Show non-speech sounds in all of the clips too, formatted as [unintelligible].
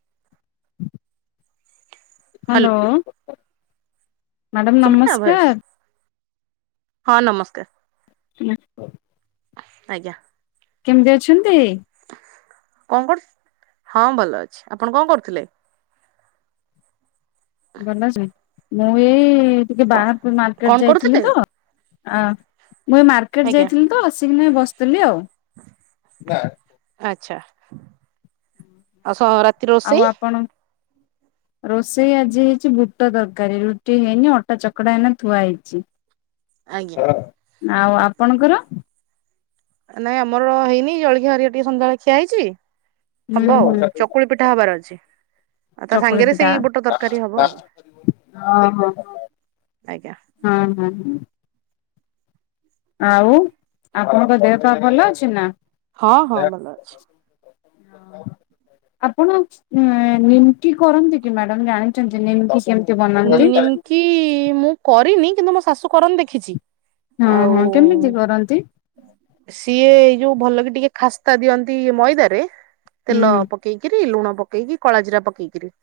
[inaudible] Hello. Hello madam ଶୁଭିଲା voice? ନମସ୍କାର ହଁ ନମସ୍କାର ହ। ଆଜ୍ଞା। କେମିତି ଅଛନ୍ତି। କଣ କରୁ ହଁ ଭଲ ଅଛି ଆପଣ କଣ କରୁଥିଲେ? ଭଲ ଅଛ। ମୁଁ ଏ ଏଇ ଟିକେ ବାହାରକୁ କଣ ମାର୍କେଟ ଯାଇଥିଲି କରୁଥିଲେ? ତ ଆଃ। ମୁଁ ଏଇ ମାର୍କେଟ ଆଜ୍ଞା ଯାଇଥିଲି ତ ଆସିକିନା ଏଇ ବ ଆସୁଥିଲି ଆଉ ଆଚ୍ଛା। [inaudible] ଆଉ ସ ରାତି ଆଉ ରୋଷେଇ? ଆପଣ ରୋଷେଇ ଆଜି ହେଇଛି ବୁଟ ଦରକାରୀ ରୁଟି ହେଇନି ଅଟା ଚକଡା ହେଇକିନା ଥୁଆ ହେଇଛି ଆଜ୍ଞା ହଁ। ଆଉ ଆପଣଙ୍କର? ନାଇଁ ଆମର ହେଇନି ଜଳଖିଆ ହେରିିକା ଟିକେ ସନ୍ଧ୍ୟାବେଳେ ଖିଆ ହେଇଛି ହବ ହୁଁ ଆଉ ଚକୁଳି ପିଠା ହୁଁ ହବାର ଅଛି ଆଉ ତା ଚକୁଳି ସାଙ୍ଗରେ ପିଠା ସେଇ ବୁଟ ତରକାରୀ ହବ ଆଉ ଓ ହୋ ଆଜ୍ଞା ହ ହ। ଆଉ ଆପଣଙ୍କ ଦେହ ପା ଭଲ ଅଛି ନା? ହଁ ହଁ ଭଲ ଅଛି। ଆପଣ ନିମକି କରନ୍ତି କି ମ୍ୟାଡାମ ଜାଣିଛନ୍ତି ନିମକି କେମିତି ବନାନ୍ତି? ନିମକି ମୁଁ କରିନି କିନ୍ତୁ ମୋ ଶାଶୁ କରନ୍ତି ଦେଖିଛି ହଁ ଆଉ ହଁ କେମିତି କରନ୍ତି? ସିଏ ଏଇ ଯୋଉ ଭଲ କି ଟିକେ ଖାସ୍ତା ଦିଅନ୍ତି ମଇଦାରେ ହୁଁ ତେଲ ପକେଇକିରି ଲୁଣ ପକେଇକି କଳାଜିିରା ପକେଇକିରି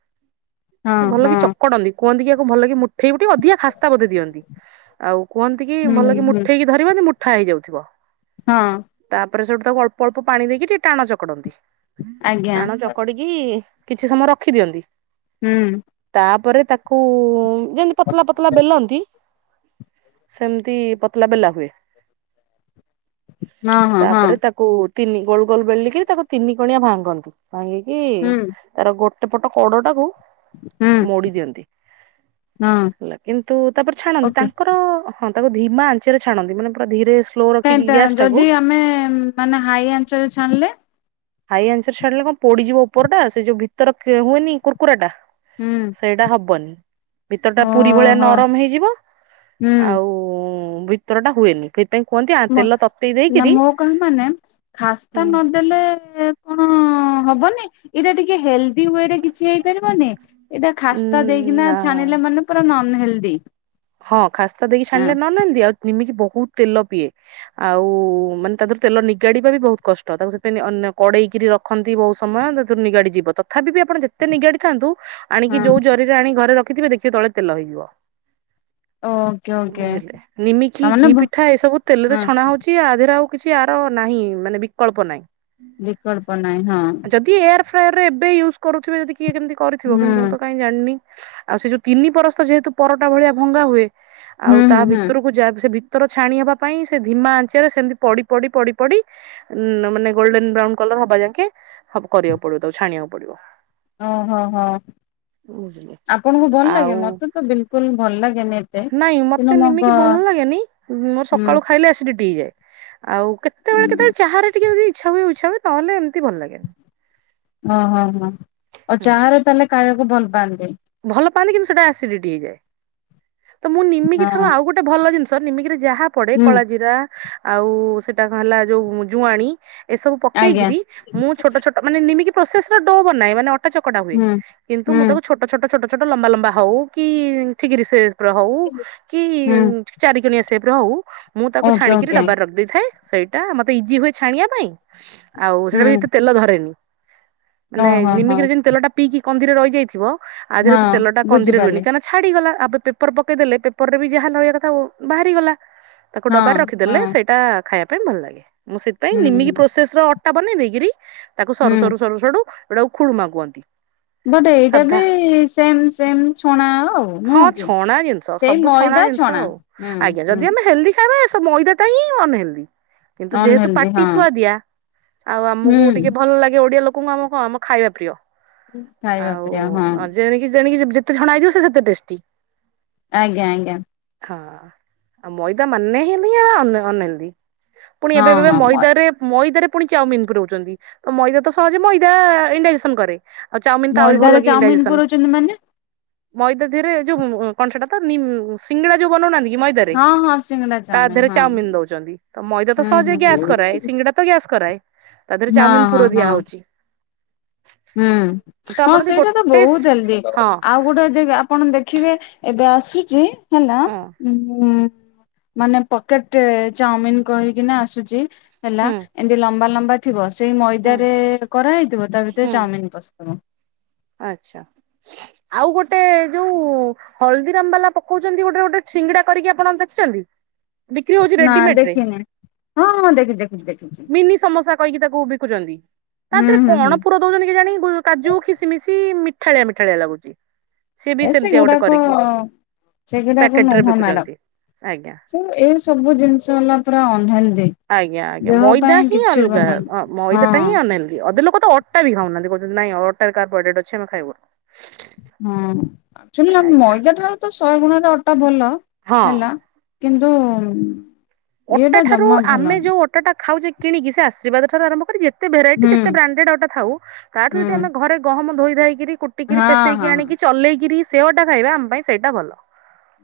ହଁ ସେ ହଁ ଭଲକି ଚକଡନ୍ତି୍। କୁହନ୍ତି କି ୟାକୁ ଭଲ କି ମୁ ମୁଠେଇ ବୁଟି ଟିକେ ଅଧିକ ଖାସ୍ତା ବୋଧେ ଦିଅନ୍ତି ଆଉ କୁହନ୍ତି କି ହୁଁ ଭଲ କି ହୁଁ ମୁଠେଇକି ଧରିବନି ମୁ ଅଠା ହେଇଯାଉଥିବ ହଁ। ତାପରେ ସେଠୁ ତାକୁ ଅଳ୍ପ ଅଳ୍ପ ପାଣି ଦେଇକି ଟିକେ ଟାଣ ଚକଡନ୍ତି। ଆଜ୍ଞା ଟାଣ ଚକଡିକି କିଛି ସମୟ ରଖିଦିଅନ୍ତି। ହୁଁ ତାପରେ କୁ ଯେମିତି ପତଳା ପତଳା ବେଲନ୍ତି ସେମତି ପତଳା ବେଲା ହୁଏ। ହଁ ହଁ ହଁ ତାପରେ ତାକୁ ତିିନି ଗୋଳୁ ଗୋଲ ବେଲିକିରି ତାକୁ ତିନି ପୁଣିଆ ଭାଙ୍ଗନ୍ତି। ଭାଙ୍ଗିକି ହୁଁ ତାର ଗୋ ଏପଟ କୋଡଟା କୁ ହୁଁ ମୋଡି ଦିଅନ୍ତି। ହଁ ହେଲା କିନ୍ତୁ ତାପରେ ଛାଣନ୍ତି ଓକେ ତାଙ୍କର ହଁ ତାକୁ ଧୀମା ଆଞ୍ଚରେ ଛାଣନ୍ତି ମାନେ ପୁରା ଧୀରେ ସ୍ଲୋ କାଇଁ ରଖିକି ଟା ଗ୍ୟାସ ଟାକୁ ଯଦି ଆମେ ମାନେ ହାଇ ଆଞ୍ଚରେ ଛାଣିଲେ ହାଇ ଆନ୍ଚରେ ଛାଡିଲେ କଣ ପୋଡିଯିବ ଉପର ଟା ସେ ଯଉ ଭିତର ହୁଏନି କୁର୍କୁରା ଟା ହୁଁ ସେଇଟା ହବନି ଭିତର ଟା ପୁରୀ ଭଳିଆ ଓହୋ ନରମ ହେଇଯିବ। ହୁଁ ଆଉ ଭିତରଟା ହୁଏନି। ସେଥିପାଇଁ କୁହନ୍ତି ଆ ମ ତେଲ ତତେଇ ନା ଦେଇକିରି ମୋ କଣ ମାନେ ଉଁ ଖାସ୍ତା ନଦେଲେ ହଁ ହବନି ଏଇଟା ଟିକେ ହେଲ ଦି ୱେ ରେ କିଛି ହେଇପାରିବନି। ଏଇଟା ଖାସ୍ତା ଦେଇକିନା ନା ଛାଣିଲେ ମାନେ ପୁରା ନର ନ ହେଲଦି ହଁ ଖାସ୍ତା ଦେଇକି ଛାଣିଲେ ନନ୍ ହେଲଦି ଆଉ ନିମିକି ବ ବହୁତ ତେଲ ପିଏ ଆଉ ମାନେ ତା ଦେରୁ ତେଲ ନିଗାଡିବା ବି ବହୁତ କଷ୍ଟ ତାକୁ ସେଥିପାଇଁ ଅ ନ କଡେଇକିରି ରଖନ୍ତି ବହୁତ ସମୟ ତାରୁ ନିଗାଡିଯିବ। ତଥାପି ବି ଆପଣ ଯେତେ ନିଗାଡିଥାନ୍ତୁ ଆଣିକି ହଁ ଯଉ ଜରିରେ ଆଣି ଘରେ ରଖ ଖିଥିବେ ଦେଖିବ ତଳେ ତେଲ ହେଇଯିବ। ଓକେ ଓକେ ବୁଝିଲେ ନିମିକି ତାମାନେ ଘି ବ ପିଠା ଏସବୁ ହଁ ତେଲରେ ଛଣା ହଉଚି ଆଧିରେ ଆଉ କିଛି ଆର ନାହିଁ ମାନେ ବିକଳ୍ପ ନାଇଁ। ବିକଳ୍ପ ନାହିଁ ହଁ। ଫ୍ରାୟରରେ ଏବେ ୟୁଜ୍ କରୁଥିବେ ଯଦି କିଏ କେମିତି କରିଥିବ କିନ୍ତ ମୁଁ ହୁଁ ତ କାଇଁ ଜାଣିନି? ଆଉ ସେ ଯଉ ତିନି ପରସ୍ତ ଯେହେତୁ ପର ଟା ଭଳିଆ ଭଙ୍ଗା ହୁଏ। ହୁଁ ଆଉ ତା ହୁଁ ହୁଁ ଭିତରକୁ ଯାଏ ସେ ଭି ଭିତରୁ ଛାଣି ହବା ପାଇଁ ସେ ଧିମା ଆଞ୍ଚରେ ସେମତି ପଡି ପଡି ପଡି ପଡି ଉ ମାନେ ଗୋଲଡେନ ବ୍ରାଉନ କଲର ହବା ଯାକେ କରିବାକୁ ପଡିବ ଛାଣିବାକୁ ପଡିବ। ଓହୋ ହୋ ବୁଝିଲେ। ଆପଣଙ୍କୁ ଭଲ ଲାଗେ ଆଉ ମତେ ତ ବିଲକୁଲ ଭଲ ଲାଗେନି ଏତେ ନାଇଁ କିନ୍ତୁ ମତେ ମୋ ଗ ନିମିକି ଭଲ ଲାଗେନି ମୋ ହୁଁ ସକାଳୁ ଖାଇଲେ ଏସିଡ଼ୀ ଟିଯାଏ ଆଉ କେତେବେଳେ ହୁଁ କେତେବେଳେ ଚାରେ ଟିକେ ଇ ଇଚ୍ଛା ଇଚ୍ଛା ହୁଏ ଉଛା ହଏହଲେ ଏମିତି ଭଲ ଲାଗେନି। ହଁ ହଁ ହଁ। ଆଉ ଚାରେ ତାହେଲେ କାଇଁ ବହୁତ ଭଲ ପାଆନ୍ତି। ଭଲ ପାଆନ୍ତି କିନ୍ତୁ ସେଟା ଆସିଡିଟି ହେଇଯାଏ। ତ ମୁଁ ନିମିକି ଠାରୁ ହଁ ଆଉ ଗୋଟେ ଭଲ ଜିନିଷ ନିମିକିରେ ଯାହା ପଡେ ହୁଁ କଳା ଜିରା ଆଉ ସେଟା କଣ ହେଲା ଯୋଉ ଜୁଆଣି ଏସବୁ ପକେଇକିରି ମୁଁ ଛୋଟ ଛୋଟ ମାନେ ଆଜ୍ଞା ନିମିକି ପ୍ରୋସେସ ର ମୁଁ ବନାଏ ମାନେ ଅଟା ଅଟା ଚକଟା ହୁଏ ହୁଁ କିନ୍ତୁ ହୁଁ ମୁଁ ତାକୁ ଛୋଟ ଛୋଟ ଛୋଟ ଛୋଟ ଲମ୍ବା ଲମ୍ବା ହଉ କି ଠିକିରି ସେ ହଉ କି ହୁଁ ଚାରିକଣିଆ ସେ ରହୁ ମୁଁ ତାକୁ ଓକେ ଛାଣିକି ଓକେ ଡବାର ରଖି ଦେଇଥାଏ ସେଇଠି ସେଟା ମତେ ଇଜି ହୁଏ ଛାଣିବା ପାଇଁ। ଆଉ ସେଇଟା ହୁଁ ବି ଏତେ ତେଲ ଧରେନି। ମାନେ ଓହୋ ହୋ ନିମିକିରେ ଯେମିତି ତେଲଟା ପିଇକି କନ୍ଧି ରେ ରହିଯାଇଥିବ? ଆଜିରେ ହଁ ତେଲ ଟା କନ୍ଦିରେ ରୁହେନି ବୁଝିପାରିଲି କାହିଁକ ନା ଛାଡିଗଲା। ଆବେ ପେପର ପକେଇଦେଲେ ପେପର ରେ ବି ଯାହା ନଳିଆ କଥା ବାହାରିଗଲା। ତାକୁ ହଁ ଡବାର ହଁ ରଖିଦେଲେ ସେଇଟା ଖାଇବା ପାଇଁ ଭଲ ଲାଗେ ମୁଁ ସେଥିପାଇଁ ନିମିକି ହୁଁ ପ୍ରୋସେସ ର ଟା ବନେଇ ଦେଇକିରି ତାକୁ ହୁଁ ସରୁ ସରୁ ସରୁ ସରୁ ଏଟାକୁ ଖୁଡ଼ୁମା କୁହନ୍ତି। ବଟ ଏଇଟା ବି ସାଧା ସେମ ସେମ ଛଣା ଆଉ ହଁ ନୁହଁ କି ଛଣା ଜିନିଷ ସେଇ ସବୁ ମଇଦା ଛଣା ହୁଁ ହୁଁ ସେସ ମଇଦାଟ ହିଁ ଅନନହେଲଦି କିନ୍ତୁ ଯେହେତୁ ଅନହେଲଦି ପାଟି ହଁ ସୁୁଆ ଦିଆ ଆଉ ହୁଁ ଆମକୁ ଟିକେ ଭଲ ଲାଗେ ଓଡିଆ ଲୋକ କ ଆମ କଣ ଆମ ଖାଇବା ପ୍ରିୟ ଖାଇବାପରେ ହଁ ଆ ଯେଣ କିି ଯେଣିକି ଯେତେଛଣା ହେଇଥିବ ସେ ସେତେ ଟେଷ୍ଟି। ଆଜ୍ଞା ଆଜ୍ଞା ହଁ। ଆଉ ମଇଦା ମାନେ ହେଲି ଆ ଅନେଲି ପୁଣି ହଁ ଏବେ ଏବେ ହଁ ମ ମଇଦାରେ ମଇଦାରେ ପୁଣି ଚାଉମିନ ପୁରଉଛନ୍ତି ମଇଦା ତ ସହଜେ ମଇଦା ଇନଡାଜେସନ କରେ। ଆଉ ଚାଉମିନ ତ ଆହୁରି ମଇଦାରେ ଭଲକିି ଇନଣ୍ଡାଇଜେସନ। ଚାଉମିନ ପୁରଉଛନ୍ତି ମାନେ? ମଇଦା ଧିରେ ଯୋଉ କଣ ସେଟା ତ ସିଙ୍ଗଡା ଯୋଉ ବନଉନାହାନ୍ତିକି ମଇଦରେ ହଁ ହଁ ସିଙ୍ଗଡା ତା ଚାଉମିନ ଦେହରେ ହଁ ଚାଉମିିନ ଦଉଛନ୍ତି ତ ମଇଦା ତ ହୁଁ ସହଜେ ହୁଁ ଗ୍ୟାସ କରାଏ ହୁଁ। ସିଙ୍ଗିଡା ତ ଗ୍ୟାସ କରାଏ। ତା ଦେହରେ ହଁ ଚାଉମିନ ହଁ ପୁର ହଁ ଦିଆ ହଉଛି। ହୁଁ ତ ହଁ ଆପଣ ଯଦି ସେଇଟା ତ ଗୋଟେ ବହୁତ ଜଲ୍ଦି ହଁ ଆଉ ଗୋଟେ ଆପଣ ଦେଖିବେ ଏ ଏବେ ଆସୁଛି ହେଲା, ହଁ ଉଁ ମାନେ ପକେଟ ଚାଉମିିନ କହିକିନା ଆସୁଛି ହେଲା ହୁଁ ଏମତି ଲମ୍ବା ଲମ୍ ବାିବସ ସେଇ ହୁଁ ମଇଦାରେ କରାହଇଥିବ ତା ଭିତରେ ଚାଉମିନ ବସ୍ୁ ହ ଆଛା ଆଉ ଗୋଟେ ଯୋଉ ହଳଦୀରାମ ବାଲା ପକଉଛନ୍ତି ଗୋଟେ ଗୋଟେ ସିଙ୍ଗଡା କରିକି ଆପଣ ଦେଖିଛନ୍ତି। ବିକ୍ରି ହଉଛି ନା ରେଡିମେଡରେ ଦେଖିନି ହଁ ହଁ ଦେଖି ଦେଖି ଦେଖିଛି ମିନି ସମସା କହିକି ତାକୁ ବିକୁଛନ୍ତି ତା ହୁଁ ଦେହରେ ହୁଁ କଣ ହୁଁ ପୁର ଦଉଛନ୍ତି କି ଜାଣି କାଜୁ ସିଏ ମିଠାଳିଆ ମିଠାଳିଆ ଲାଗୁଛି। ସିଏ ବି ଏ ସେମିତିଆ ଗୋଟେ ସେଗୁଡାକ କରିକି ସେଗୁଡାକ ପ୍ୟାକେଟ ରେ ନୁହଁ ବିକୁଛନ୍ତି ଆଜ୍ଞା। ମ୍ୟାଡାମ ସେ ଏଇ ସବୁ ଜିନିଷ ହେଲା ପୁରା ଅନ୍ଧ ଆଜ୍ଞା ଆଜ୍ଞା ମଇଦା ହିଁ ଅଲଗା ନୁହଁ ମଇଦାଟା ହଁ ହିଁ ଅନେହେଲଦୀ ଅଧ ଲୋକ ତ ଅ ଅଟା ବି ଖାଉନାହାନ୍ତି କହୁଛନ୍ତି ନାଇଁ ଅଟା ବି କାରବୋହାଇଡ୍ରେଟ ଖାଇବୁନି। ହଁ। ଆଛୁଆଲି ନା ଆଜ୍ଞା ମଇଦା ଠାରୁ ତ ଶହେ ଗୁଣରେ ଅଟା ଭଲ। ହଁ। ହେଲା କିନ୍ତୁ ଅଟା ଇଏଟା ଠାରୁ ଜମା ଭଲ ଆମେ ନୁହଁ ଯୋଉ ଅଟା ଟା ଖାଉଛେ କିଣିକି ସେ ଆଶୀର୍ବାଦ ଆରମ୍ଭ କରି ଯେ କେତେ ଭେରାଇଟି ହୁଁ ଯେତେ ବ୍ରାଣ୍ଡେଡ ଅଟା ଥାଉ ତାଠୁ ହୁଁ ଯଦ ଆମେ ଘରେ ଗହମ ଧୋଇ ଧାଇକିରି କୁଟିକିରି ହଁ ପେସେଇକି ହଁ ଆଣିକି ଚଲେଇକିରି ସେ ଅଟା ଖାଇବା ଆମ ପାଇଁ ସେଇଟା ଭଲ।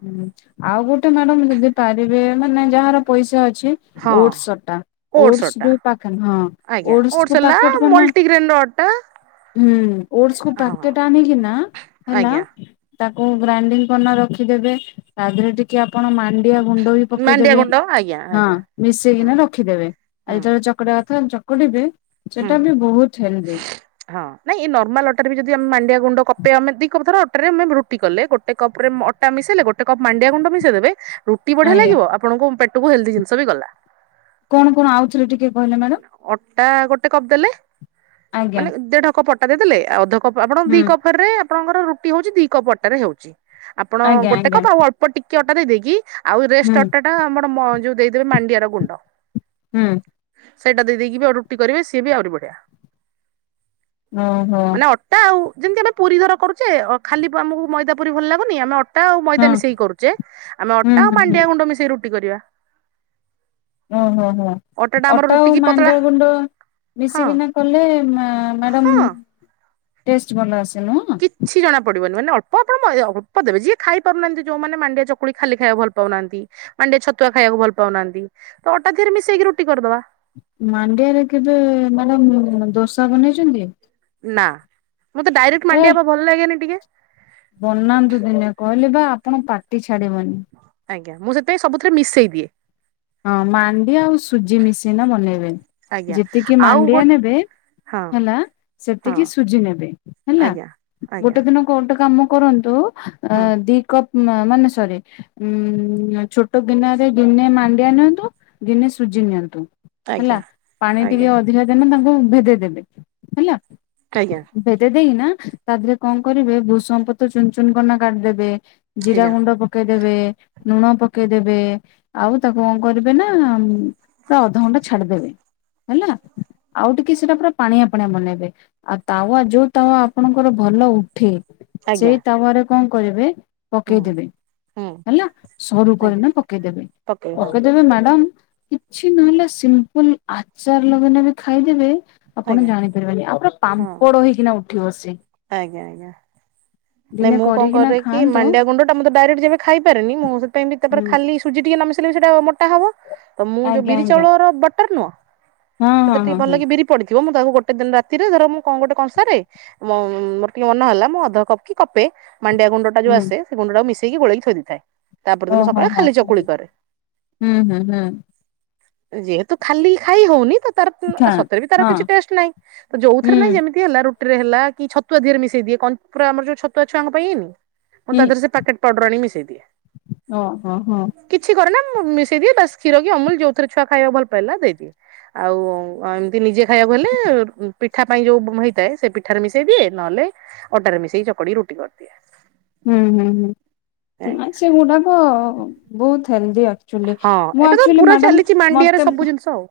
ହୁଁ ଆଉ ଗୋଟେ ମ୍ୟାଡମ ଯଦି ପାରିବେ ମାନେ ଯାହାର ପଇସା ଅଛି ଅଛି ହଁ ଓଟ୍ସ୍ ଅଟା ଓଟସ୍ ଯଉ ପ୍ୟାକେ ହଁ ଆଜ୍ଞା ଓଟସ୍ କୁ ହେଲା ପ୍ୟାକେଟ ବନାଅ। ମଲ୍ଟିଗ୍ରେନ୍ ର ଅଟା ଓଟସ୍ କୁ ହଁ ପ୍ୟାକେଟ ଆଣିକିନା ହେଲା ଆଜ୍ଞା ତାକୁ ଗ୍ରାଇଣ୍ଡିଙ୍ଗ କରିନ ରଖି ଦେବେ ତା ଦେହରେ ଟିକେ ଆପଣ ମାନ୍ ଣ୍ଡିଆ ଗୁଣ୍ଡ ବି ମାଣ୍ଡିଆ ପକେଇଦବେ ଗୁଣ୍ଡ ଆଜ୍ଞା ହଁ ଆଜ୍ଞା ହୁଁ ମିଶେଇକିନା ରଖିଦେବେ ଆଉ ହୁଁ ଯେତେବେଳେ ଚକଟା ଚକଡିବେ ହୁଁ ହଁ ନାଇଁ ଏଇ ନର୍ମାଲ ଅଟାରୀ ବି ଯଦି ଆମେ ମାଣ୍ଡିଆ ଗୁଣ୍ଡ କପେଇ ଆମେ ଦି କଥର ରୁଟି କଲେ ଗୋଟେ କପ ରେ ଅଟା ମିଶେଇଲେ ଗୋଟେ କପ୍ ମାଣ୍ଡିଆ ଗୁଣ୍ଡ ମିଶେଇଦେବେ ରୁଟି ବଢିଆ ଆଜ୍ଞା ଲାଗିବ ଆପଣଙ୍କୁ ପେ ହେଲ୍ଦୀ ଜିନିଷ ବି ଗଲା କଣ କଣ ଆଉଥରେ ଟିକେ କହିଲେ ମ୍ୟାଡାମ ଟା ଗୋ ଟେ କପ ଦେଲେ ଆଜ୍ଞା ମାନେ ଦେଢ କପ ଅଟ ଟା ଦେଇଦଲେ ଆଉ ଅଧ କ୍ ଆପ ଆପଣଙ୍କ ହୁଁ ଦି କପରେ ଆପଣଙ୍କର ରୁଟି ହଉଛି ଦି କପ ଅଟାରେ ହଉଛି ଆପଣ ଆଜ୍ଞା ଗୋଟେ ଆଜ୍ଞା କପ ଆଉ ଅଳ୍ପ ଟିକ କି ଅଟା ଦେଇଦେଇକି ଆଉ ହୁଁ ରେଷ୍ଟ ଅଟା ଟା ଆମର ମ ଯୋଉ ଦେଇଦେବେ ମାଣ୍ଡିଆର ଗୁଣ୍ଡ ହୁଁ ସେଇଟା ଦେଇକି ଆଉ ରୁଟି କରିବେ ସିଏ ବି ଆହୁରି ବଢିଆ ଓହୋ ମାନେ ଅଟା ଆଉ ଯେମିତି ଆମେ ପୁରୀ ଧର କରୁଚେ ଅ ଖାଲି ଆମକୁ ମଇଦା ପୁରୀ ଭଲ ଲାଗୁନି ଆମେ ଅ ଟା ଆଉ ହଁ ମଇଦା ମିଶେଇ କରୁଛେ ଆମେ ହୁଁ ଅଟା ଆଉ ହୁଁ ମାଣ୍ଡିଆ ଗୁଣ୍ଡ ମିଶେଇ ରୁ [unintelligible] କରିବା ଉଁ ହୁଁ ହୁଁ ଟା ଆମର ଅଟା ଆଉ ରୁଟି କି ପତଳା ମାଣ୍ଡିଆଗୁଣ୍ଡ ହଁ ମିଶିକିନା କଲେ ମ୍ୟା ମ୍ୟାଡ଼ାମ୍ ହଁ ଟେଷ୍ଟ ଭଲ ଆସେ ନୁହଁ କିଛି ଜଣା ପଡିବନି ମାନେ ଅଳ୍ପ ଅଳ୍ପ ମଇଦା ଅଳ୍ପ ଦେବେ ଯିଏ ଖାଇପାରୁନାହାନ୍ତି ଯୋଉମାନେ ମାଣ୍ଡିଆ ଚକୁଳି ଖାଲି ଖାଇବାକୁ ଭଲ ପାଉନାହାନ୍ତି ମାଣ୍ଡିଆ ଛତୁଆ ଖାଇବାକୁ ଭଲ ପାଉନାହାନ୍ତି ତ ଅଟା ଦେହେରେ ମିଶେଇକି ରୁଟି କରଦବା। ମାଣ୍ଡିଆରେ କେବେ ମ୍ୟାଡମ୍ ଦୋସା ବନେଇଛନ୍ତି? ନା। ମତେ ଡାଇରେକ୍ଟ ଏ ମାଣ୍ଡିଆ ପା ଭଲ ଲାଗେନି ଟିକେ। ବନାନ୍ତୁ ଦିନେ କହିଲି ବା ଆପଣ ପାଟି ଛା ଆଜ୍ଞା ମୁଁ ସେଥିାପାଇଁ ସବୁଥିରେ ମିଶେଇ ଦି ଦିଏ। ହଁ ମାଣ୍ଡିଆ ଆଉ ସୁଜି ମିଶେଇନା ବନେଇବେ ଆଜ୍ଞା ଯେତିକି ଆଉ ଗୋ ମାଣ୍ଡିଆ ନେବେ ହଁ ହେଲା ହଁ ସେତିକି ସୁଜି ନେବେ ହେଲା ଆଜ୍ଞା ଆଜ୍ଞା ଗୋଟେ ଦିନ କୋଉ ଗୋଟେ କାମ କରନ୍ତୁ ଅ ହୁଁ ଦି କପ୍ ନାଁ ମାନେ ସରି ଉମ୍ ଛୋଟ ଗିନାରେ ଗିନେ ମାନ୍ ଣ୍ଡିଆ ନିଅନ୍ତୁ ଦିନେ ସୁଜି ନିଅନ୍ତୁ ହେଲା ଆଜ୍ଞା ପାଣି ଟିକେ ଆଜ୍ଞା ଅଧିକା ଦେବେ ତା ହଁ ଭେଦେଇଦେବେ ହେଲା। ଆଜ୍ଞା ଭେଦେଇ ଦେଇକି ନା ତା ଦେହରେ କଣ କରିବେ ଭୂଷଙ୍ଗ ପତ୍ର ଚୁନ୍ ଚୁନ୍ କରିକିନା କାଟିଦେବେ ଜିରା ଆଜ୍ଞା ଗୁଣ୍ଡ ପକେଇଦେବେ ଲୁଣ ପକେଇଦେବେ ଆଉ ତାକୁ କଣ କରିବେ ନା ପୁରା ଅଧଘଣ୍ଟା ଛାଡିଦେବେ ହେଲା ଆଉ ଟିକେ ସେଟା ପୁରା ପାଣିଆ ପାଣିଆ ବନେଇବେ ଆଉ ତାୱା ଯୋଉ ତାୱା ଆପଣଙ୍କର ଭଲ ଉଠେ ଆଜ୍ଞା ସେଇ ତାୱା ରେ କଣ କରିବେ ହୁଁ ପକେଇଦେବେ ହୁଁ ହେଲା ସରୁ କରି ଆଜ୍ଞା ନା ପକେଇଦେବେ ପକେଇ ହଁ ପକେଇଦେବେ ମ୍ୟାଡ଼ାମ କିଛି ନହେଲେ ସିମ୍ପୁଲ ଆଚାର ଲଗେଇକିନା ଖାଇଦେବେ ଆପଣ ଆଜ୍ଞା ଜାଣିପାରିବେନି ଆଉ ପୁରା ହଁ ପାମ୍ପଡ ହେଇକିନା ଉ ଉଠିବ ସିଏ। ଆଜ୍ଞା ଆଜ୍ଞା ନାଇଁ ଦିନେ ମୁଁ କଣ କରିକିନା କରେ କି ଖାଆନ୍ତୁ ମାଣ୍ଡିଆ ଗୁଣ୍ଡ ଟା ମୁଁ ତ ଡାଇରେକ୍ଟ ଯେବେ ଖାଇପାରେନି ମୁଁ ସେଥିପାଇଁ ତାପରେ ହୁଁ ଖାଲି ସୁଜି ଟିକେ ନ ମିଶେଇ ଲେ ସେଇଟା ମୋଟା ହବ ତ ମୁଁ ଯୋଉ ଆଜ୍ଞା ବିରି ଆଜ୍ଞା ଚାଉଳର ବଟର ନୁହଁ, ହଁ ହଁ ସେଥିରେ ହଁ ଟିକେ ହଁ ଭଲକି ବିରି ପଡିଥିବ, ଥିବ ମୁଁ ତାକୁ ଗୋଟେ ଦିନ ରାତିରେ ଧର ମୁଁ ଗୋଟେ କଂସାରେ ମୁଁ ମୋର୍ ଟିକେ ମନ ହେଲା ମୁଁ ଅଧ କପ୍ କି କପେ ମାଣ୍ଡିଆ ଗୁଣ୍ଡଟା ଯୋଉ ଆସେ ସେ ଗୁଣ୍ଡଟାକୁ ମିଶେଇ ମିଶେଇକି ଗୋଳେଇକି ଥୋଇ ଦେଇଥାଏ । ଓ ହୋ ହୋ ହଁ ହୁଁ ହୁଁ ହୁଁ। ଯେହେତୁ ଖାଲି ଖାଇ ହଉନି ତ ତାର ଖାଁ ସତରେ ବି ତାର ହଁ କିଛି ଟେଷ୍ଟ୍ ନାଇଁ ହୁଁ ଯୋଉଥିରେ ନାଇଁ ଯେମିତି ହେଲା ରୁଟି ଟିରେ ହେଲା କି ଛତୁଆ ଦିହରେ ମିଶେଇ ଦିଏ କ ଆମର ଯୋଉ ଛତୁଆ ଛୁଆଙ୍କ ପାଇଁ ହେଇନି ମୁଁ ତା ଦିହ ରେ ସେ ପ୍ୟାକେଟ୍ ପାଉଡର୍ ଆଣିକି ମିଶେଇ ଦିଏ। ଓ ହୋ ହୋ। କିଛି କରେନା ମିଶେଇ ଦିଏ ବାସ କ୍ଷୀର କି ଅମୁଲ ଯୋଉଥିରେ ଛୁଆ ଖାଇବା ଭଲ ପାଇଲା ଦେଇଦିଏ ଆଉ ଏମିତି ନିଜେ ଖାଇଆକୁ ହେଲେ ପିଠା ପାଇଁ ଯୋଉ ହେଇଥାଏ ସେ ପିଠାରେ ମିଶେଇ ମିଶେଇ ଦିଏ ନହେଲେ ଅଟାରେ ମିଶେଇ ଚକଡି ରୁଟି କରିଦିଏ। ହୁଁ ହୁଁ ହୁଁ। ନା ଆଜ୍ଞା ସେ ଗୁଡାକ ବହୁତ ସେମିତି ଆଉ। ହଁ ଏବେ ତ ପୁରା ଚାଲିଛି ମାଣ୍ଡିଆରେ ମତେ ସବୁ ଜିନିଷ ଆଉ।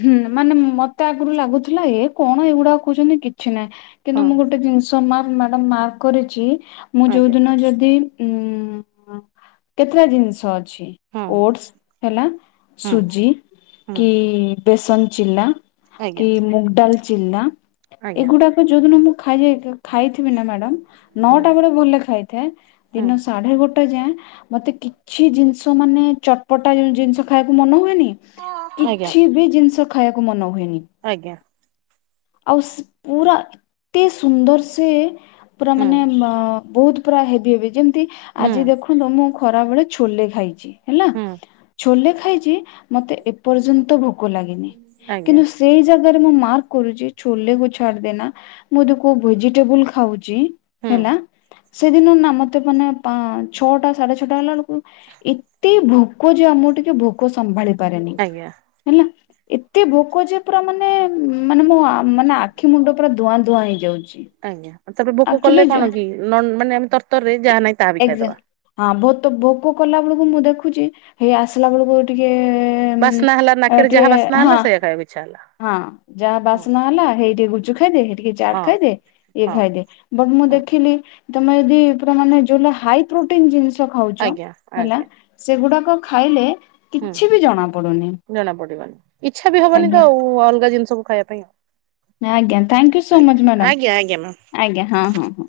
ହୁଁ ମାନେ ମତେ ଆଗରୁ ଲାଗୁଥିଲା ଏ କଣ ଏଇଗୁଡାକ କହୁଛନ୍ତି କିଛି ନାହିଁ କିନ୍ତୁ ହଁ ମୁଁ ଗୋଟେ ଜିନିଷ ତା ମାନେ ମ୍ୟାଡ଼ମ୍ ମାର୍କ କରିଛି ମୁଁ ଯୋଉ ଆଜ୍ଞା ଦିନ ଯଦି ଉଁ କେତେଟା ଜିନିଷ ଅଛି ହଁ। ଓଟ୍ସ ହେଲା ହୁଁ ସୁଜି ହୁଁ କି ବେସନ ଚିଲ୍ଲା କି ଆଜ୍ଞା ମୁଗ ଡାଲ ଚିଲ୍ଲା ଆଜ୍ଞା ଏଗୁଡାକ ଯୋଉଦିନ ମୁଁ ଖାଇ ଯାଇତେ ଖାଇଥିବି ନା ମ୍ୟାଡ଼ାମ ହୁଁ ନଅଟା ବେଳେ ବୋଲିଲେ ଖାଇଥାଏ ଦିନ ହୁଁ ସାଢ଼େ ଗୋଟେ ଯାଏଁ ମତେ କିଛି ଜିନିଷ ମାନେ ଚଟପଟା ଜିନିଷ ଖାଇବାକୁ ମନ ହୁଏନି। ଆଜ୍ଞା କିଛି ବି ଜିନିଷ ଖାଇବାକୁ ମନ ହୁଏନି। ଆଜ୍ଞା। ଆଉ ପୁରା ଏତେ ସୁନ୍ଦର ସେ ପୁରା ହୁଁ ମାନେ ମ ବହୁତ ପୁରା ହେଭି ହେଭି ଯେମ ତି ହୁଁ ଆଜି ହୁଁ ଦେଖନ୍ତୁ ମୁଁ ଖରାବେଳେ ଛୋଲେ ଖାଇଛି। ହେଲା ଛୋ ଚୋଲେ ଖାଇଛି ମତେ ଏପର୍ଯ୍ୟନ୍ତ ଭୋକ ଲାଗିନି ଆଜ୍ଞା ହୁଁ କିନ୍ତୁ ସେଇ ଜାଗା ମୁଁ ମାର୍କ କରୁଛି। ଛୋଲେ କୁ ଛାଡିଦେନା ମୁଁ ଯଦି କଉ ଭୋଜିଟେବୁଲ ଖାଉଛି। ଜି ହେଲା ସେଦିନ ନା ମତେ ମାନେ ଛଅଟା ସାଢେ ଛଅଟା ହେଲା ବେଳକୁ ଏତେ ଭୋକ ଯେ ଆ ମୁଁ ଟିକେ ଭୋକ ସମ୍ଭାଳି ପାରେନି ଆଜ୍ଞା। ହେଲା। ଏତେ ଭୋକ ଯେ ପୁରା ମାନେ ମାନେ ମୋ ଆ ମାନେ ଆଖି ମୁଣ୍ଡ ପୁରା ଧୂଆଁ ଧୂଆଁ ହେଇଯାଉଛି। ଆଜ୍ଞା ତାପରେ ଭୋକ ଆକ୍ଚୁଆଲି କଲେ ଯେ କଣ କି ମାନେ ଆମେ ତରତରରେ ଯାହା ନାହିଁ ତାହା ବି ଖାଇଦବା। ତ ଭୋଗ କଲା ବେଳକୁ ମୁଁ ଦେଖୁଛି ହେଇ ଆସିଲା ବେଳକୁ ଟିକେଏ ବାସ୍ନା ହେଲା ନାକରେ ଯାହା ବାସ୍ନା ହେଲା ସେୟା ଖାଇବାକୁ ଇଚ୍ଛା ହେଲା। ହଁ ଯାହା ହୁଁ। ବାସ୍ନା ହେଲା ହେଇ ଟିକେ ଗୁଚୁ ଖାଇଦେ ହେଇ ଟିକେ ହଁ ଚାଟ ଖାଇଦେ ଇଏ ହଁ ଖାଇଦେ ବଟ ମୁଁ ହଁ ଦେଖିଲି ତମେ ଯଦି ପୁରା ମାନେ ଯୋଉ ଦିନ ହାଇ ପ୍ରୋଟିନ ଜିନିଷ ଖାଉଛ ଆଜ୍ଞା ହେଲା ଆଜ୍ଞା ସେଗୁଡାକ କଣ ଖାଇଲେ ହୁଁ କିଛି ବି ଜଣା ପଡୁନି ଜଣା ପଡିବନି ଇଚ୍ଛା ବି ହବନି ଆଜ୍ଞା ତ ଆଉ ଅଲ ଅଲଗା ଜିନିଷ ସବୁ ଖାଇବା ପାଇଁ ଆଉ ଆଜ୍ଞା ଥ୍ୟାଙ୍କୟୁ ସୋ ଆଜ୍ଞା ମଚ୍ ଆଜ୍ଞା ଆଜ୍ଞା ମ୍ୟାମ୍। ମ୍ୟାଡ଼ାମ ଆଜ୍ଞା ହଁ ହଁ ହଁ।